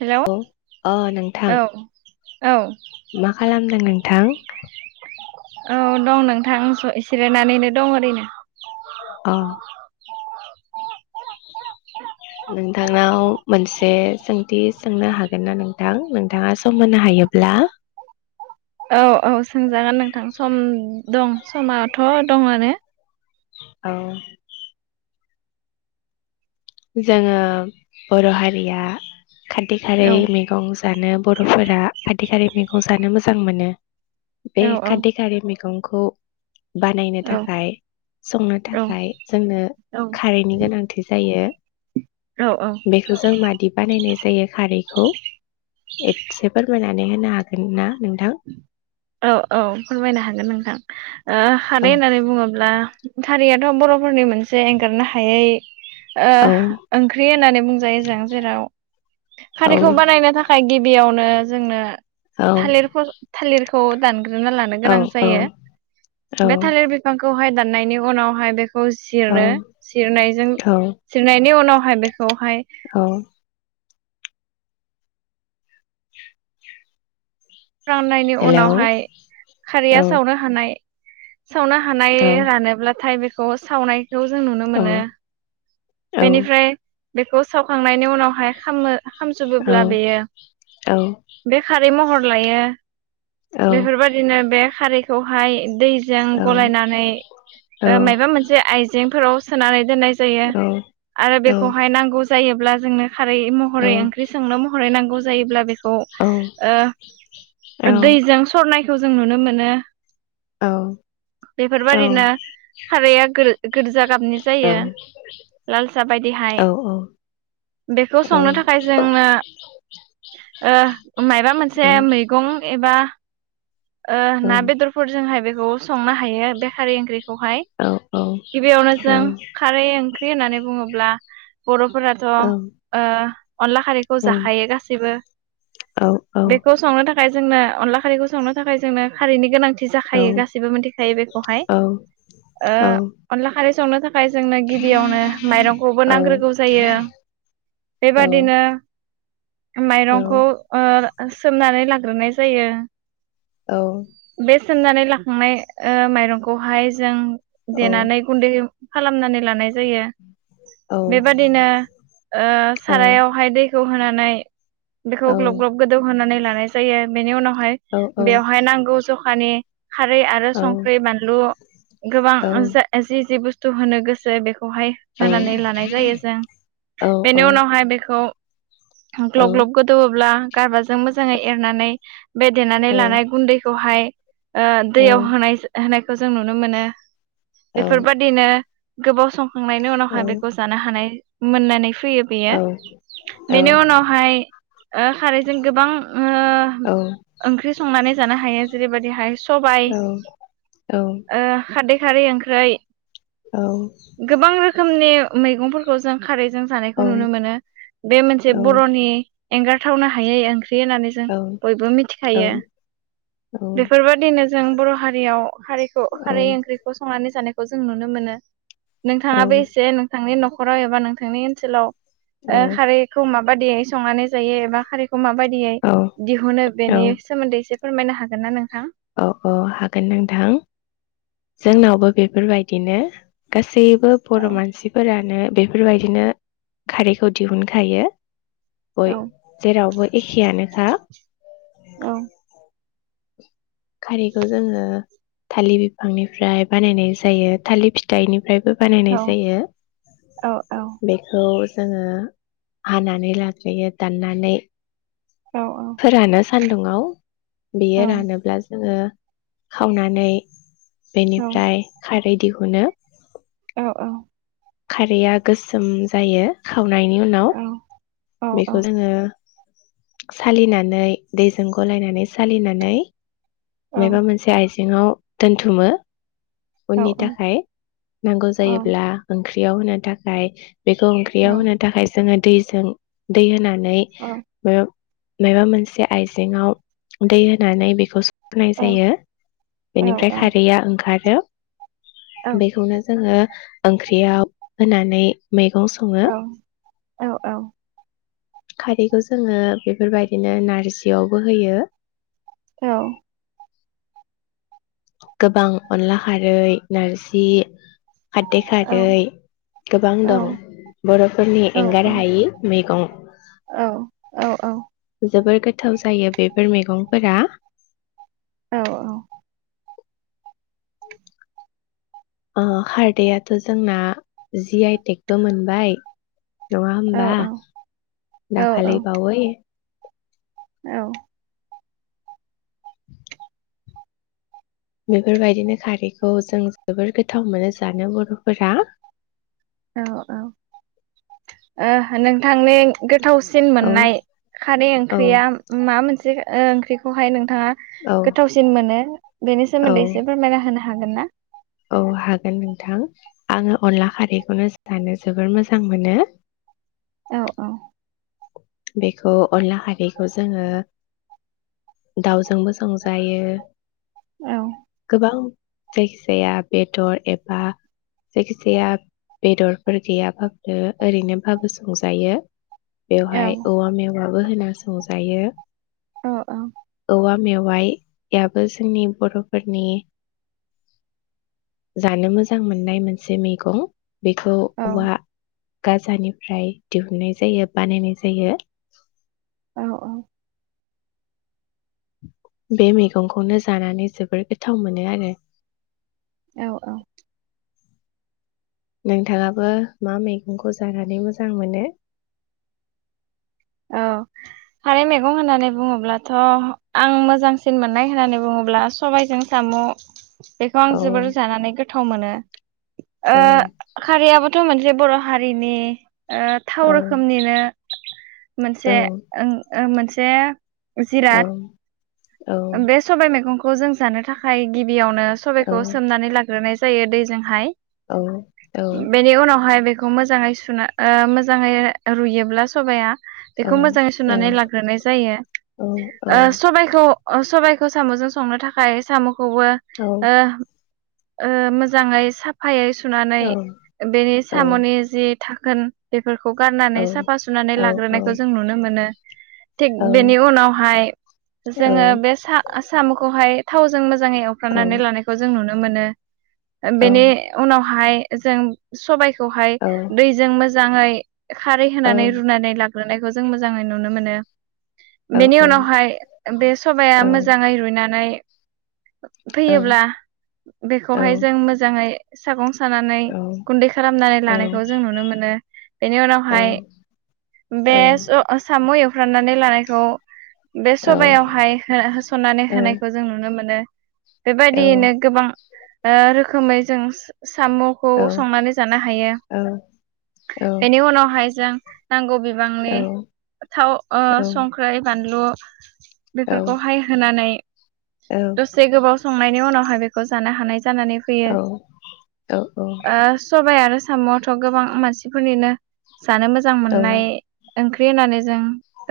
Hello अ नोंथां औ औ मा खालामदों नोंथां? औ दं नोंथां जिरायनानैनो दं ओरैनो अ नोंथांनाव मोनसे सोंथि सोंनो हागोन ना नोंथां नोंथाङा सम होनो हायोब्ला औ औ सोंजागोन नोंथां सम दं समाथ' दङनो औ जोङो बर' हारिया खारदै खारै औ मैगं जानो बर'फोरा खारदै खारै मैगं जानो मोजां मोनो बे औ औ खारदै खारै मैगं खौ बानायनो औ थाखाय संनो औ थाखाय जोंनो खारैनि गोनां। थि जायो। औ औ। बेखौ जों मादि बानायनाय जायो खारैखौ एसे फोरमायनानै होनो हागोन ना नोंथां? औ औ फोरमायनो हागोन नोंथां। ओ खारै औ होननानै बुङोब्ला खारैयाथ'' बर' फोरनि मोनसे एंगारनो हायै ओ औ ओंख्रि होननानै बुंजायो जों जेराव औ खारैखौ बानायनो थाखाय गि बियावनो जोंनो। थालिर फस थालिर। खौ दा ग्रोना लानो गोनां जायो ओमफाय थालिर बिफां। खौहाय दाननायनि उनावहाय बे। खौ जिरो जिरनायजों जिरनायनि उनाव। [unintelligible] खौहाय। राननायनि उनावहाय खारैया सावनो हानाय। सावनो हानाय रानोब्लाथाय बे खौ सावनाय। खौ जों नुनो मोनो बेनिफ्राय। बेखौ सावखांनायनि उनावहाय खामो। खालामजोबोब्ला बेयो बे खारै महर। लायो बेफोरबायदिनो बे खारि। खौहाय। दैजों गलायनानै ओ मायबा मोनसे आइजें। फोराव सोनानै दोननाय। जायो आरो बेखौहाय नांगौ जायो। ब्ला जोंनो। खारै महरै ओंख्रि सोंनो महरै नांगौ। जायोब्ला बे औ। दैजों स फनायखौ जों नुनो मोनो। बेफोरबायादिनो खारैया गोर-गोरजा गाबनि जायो लाल सा बायदिहाय बेखौ संनो थाखाय जोंनो ओ माइबा मोनसे से मैगं एबा ओ ना बेदरफोरजोंहाय बे गस संनो हायो बे खारै ओंख्रिखौहाय गिबियावनो जों खारै ओंख्रि ख्रि होननानै बुङोब्ला बर'फोराथ' ओ अनला खारैखौ जाखायो गासिबो बेखौ संनो थाख खाय जोंनो अनला खारैखौ संनो थाखाय जोंनो खारिनि गोनांथि थि जाखायो गासिबबो मोनथि खायो बेखौहाय ओ अनला खारै संनो था खाय जोंनो गिबियावनो माइरंखौबो नांग्रोगौ जायो बेबादिनो माइरंखौ ओ सोमनानै लाग ग्रोनाय जायो। औ। बे सोमनानै लाखांनाय ओ माइरंखौहाय जों देनानै गुन्दै खालामनानै लानाय जायो बेबादिनो ओ सारायावहाय दै खौ होनानै बेखौ ग्लब ग्लब गोदौ होनानै ला नाय जायो बेनि उनाव हाय बेवहाय नांगौ ज'खानि खारै आरो औ संख्रि बानलु गोबां जि जि बुस थु होनो गोसो बे खौहाय होनानै लानाय जायो जों बेनि उनावहाय बेखौ ग्लब ग्लब गोदौवोब्ला गारबाजों मोजाङै एरनानै बे देनानै लानाय गुन्दै हाय ओ दैयाव होनाय होनाय खौ जों नुनो मोनो बेफोरबादिनो गोबाव सम खांनायनि उनावहाय बेखौ जानो हानाय मोननानै फैयो बेयो बेनि उनावहाय ओ खारैजों गोबां ओ-ओंख्रि संनानै जानो हायो जेरैबादिहाय सबाय ओ खारदै खारै ओंख्रै औ । खोमनि मैगंफोरखौ जों खारै जों जानायखौ नुनो मोनो बे मोनसे बर'नि एंगारथावनो हायै ओं ख्रि होननानै जों बयबो मिथिखायो बेफोरबायदि नो जों बर' हारियाव खारैखौ खारै ओंख्रिखौ संनानै जानायखौ खौ जों नुनो मोनो। नोंथाङाबो एसे नोंथांनि न'खर नखराव एबा नोंथांनि ओनसोलाव औ ओ खारैखौ मा बायदियै संनानै जायो एबा खारै खौ माबायदियै औ दिहुनो बेनि सोमोन्दै एसे फोरमायनो हागोन ना नों औ औ हागोन नोंथां औ जोंनावबो बेफोरबायदिनो गासैबो औ बर' मानसिफोरानो बेफोरबायदिनो खारैखौ दिहुनखायो। बय औ जेरावबो एखेयानोखा औ खारैखौ जोङो थालिर बिफांनिफ्राय बानायनाय जायो थालिर फिथाइनिफ्रायबो औ बानायनाय जायो औ औ बेखौ जोङो हानानै लाग्रोयो दाननानै औ फोरानो सान्दुंआव औ बेयो रानोब्ला जोङो खावनानै औ बेनिफ्राय खारदै बायदिखौनो औ औ खारैया गोसोम जायो खावनायनि उनाव औ औ बेखौ जोङो सालिनानै दैजों गलायनानै सालिनानै सिङाव दोनथुमो औ उननि थाखाय नांगौ जायोब्ला ओंख्रियाव होनो थाखाय बेखौ ओंख्रियाव होनो थाखाय जोङो दैजों दै होनानै नै म [unintelligible] माबा मोनसे आइजेंआव दै होनानै बेखौ सर होनाय जायो बेनिफ्राय खारैया ओंखारो बेखौनो जोङो ओंख्रियाव होनानै मै सङो औ औ खारैखौ जोङो बेफोरबायदिनो नारजियावबो होयो। औ गोबां अनला खारै नारजि खारदै खारै गोबां औ दं बर'फोरनि एंगार हायि मैगं। औ औ-औ जोबोर गोथाव जायो बेफोर मैगंफोरा। औ औ ओ खारदैआथ' जोंना जि आइ टेक बो मोनबाय। नङा हम्बा दाखालि बावै औ बेफोरबायदिनो खारैखौ जों जोबोर गोथाव मोनो जानो बर'फोरा। औ औ ओ नोंथांनि गोथाव सिन औ मोननाय खारै औ ओंख्रिया माबा मोनसे ओ ओंख्रिखौहाय नों नोंथाङा औ गोथावसिन मोनो बेनि औ सोमोन्दै एसे फोरमायना होनो हागोन ना? औ हागोन नोंथां आङो अनला खारैखौनो जानो जोबोर मोजां मोनो। औ औ बेखौ अनला खारैखौ जोङो दाउजोंबो संजायो। औ गोबां जायखिजाया बेदर एबा जायखिजाया बेदरफोर गैयाबाबो ओरैनोबाबो संजायो। औ बेवहाय औवा मेवा बो होना संजायो। औ औ औवा मेवाइयाबो जोंनि बर'फोरनि जानो मोजां मोननाय मोनसे मैगं बेखौ औवा गाजानिफ्राय दिहुननाय जायो। बानायनाय जायो। औ औ बे मैगंखौनो जानानै जोबोर गोथाव मोनो आरो औ औ नोंथाङाबो मा मैगंखौ जानानै मोजां मोनो? औ खारै मैगं होननानै बुङोब्लाथ' आं मोजांसिन मोननाय होननानै बुङोब्ला सबाइजों साम। बेखौ आं औ जोबोर जानानै गो गोथाव मोनो। ओ औ खारियाबो थ' मोनसे बर' हारिनि औ थाव रोखोमनिनो औ मोनसे ओं ओ मोनसे उ औ जिरात औ बे सबाय मैगं खौ जों जानो थाखाय गिबि बेयावनो सबायखौ सोमनानै ला ग्रोननाय जायो दैजोंहाय। औ बेनि उनावहाय बे बे खौ मोजाङै सुना ओ मोजाङै रुयोब्ला सबाया औ बेखौ मोजाङै औ सुनानै लाग्रोनाय जायो ओ सबायखौ सबाइखौ साम'जों संनो थाखाय साम' खौबो ओ ओ मोजाङै साफायै थुनानै बेनि साम'नि जि थाखोन बे फोरखौ गारनानै साफा सुनानै लाग्रोनायखौ जों नुनो मोनो। थिग बेनि उनावहाय जोङो सा साम'खौ [unintelligible] हाय थावजों मोज मोजाङै एवफ्रामनानै लानायखौ जों नुनो मोनो। बेनि उनावहाय जों सबाय खौहाय दैजों मोज मोजाङै खारै होनानै रुनानै लाग ग्रोनायखौ जों मोजाङै नुनो मोनो। बेनि उनावहाय बेस [unintelligible] मोजाङै रुयना जानाय फैयोब्ला बेखौहाय जों मोजाङै सागं सानानै गुन्दै खालामनानै लानायखौ जों नुनो मोनो बेनि उनावहाय बे स साम' एव एवफ्रामनानै लानायखौ बे सबायावहाय होसननानै होनायखौ जों नुनो मोनो। बेबायदियैनो गोबां ओ रोखोमै जों साम'खौ संनानै जानो हायो बेनि उनावहाय जों नांगौ बिबांनि थाव ओ संख्रै, बानलु [inaudible] फोरखौहाय होनानै दसे गोबाव संनायनि उनाव [unintelligible] बेखौ जानो हानाय जानानै फैयो ओ सबाय आरो आसामावथ' गोबां मानसिफोरनिनो जानो मोजां मोननाय। ओंख्रि होननानै जों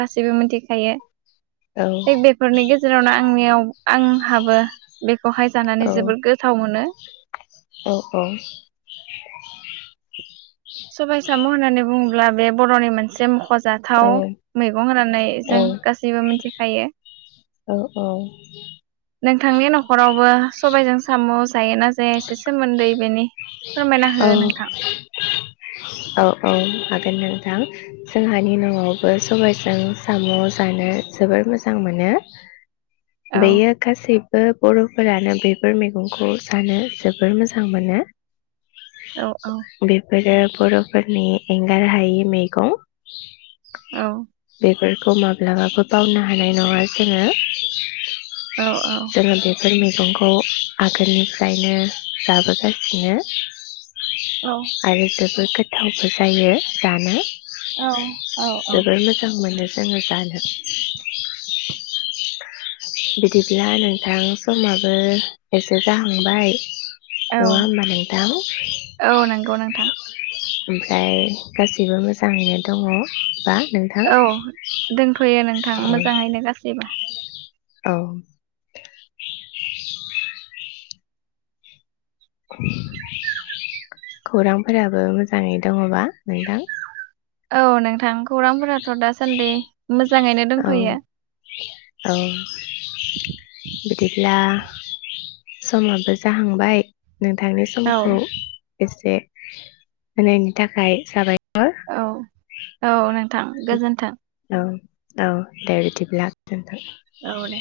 गासैबो मिथिखायो। थिग बेफोरनि गेजेरावनो आंनियाव आंहाबो बेखौहाय जानानै जोबोर गोथाव मोनो। सबाय सामु होननानै बुङोब्ला बे बर'नि मोनसे मुख जाथाव मैगं होनानै जों गासैबो मिथिखायो। औ औ। नोंथांनि न'खरावबो सबायजों साम' जायोना जाया एसे सोमोन्दै बेनि फोरमायना हो नोंथां। औ औ हागोन नोंथां जोंहानि न'आवबो सबायजों साम' जानो जोबोर मोजां मोनो। [inaudible] औ बेयो गासै बर'फोरानो बेफोर मैगंखौ जानो। जोबोर मोजां मोनो। औ औ बेफोरो। बर'फोरनि एंगार हायि मैगं औ। बेफोरखौ माब्लाबाबो बावनो हानाय नङा जोङो औ औ जोङो द- बेफोर मैगंखौ आगोलनिफ्रायनो जाबोगासिनो औ आरो जोब- जोबोद गोथावबो जायो जानो औ जोबोर मोजां मोनो जोङो जानो। बिदिब्ला नोंथां समाबो एसे जाहांबाय औ नङा होनबा नोंथां। औ नंगौ नोंथां ओमफ्राय गासिबो मोजाङैनो दङ बा। नोंथां औ दोनथ'यो नोंथां औ मोजाङैनो गासैबो। औ। खौरांफोराबो मोजाङै दङबा नोंथां। औ नोंथां खौरांफोराथ' दासान्दि‌। मोजाङैनो औ दंथ'यो। औ। बिदिब्ला समाबो जाहांबाय नोंथांनि औ समखौ एसे होनायनि थाखाय साबाय औ औ नों थां औ औ दे बेदिब्ला औ दे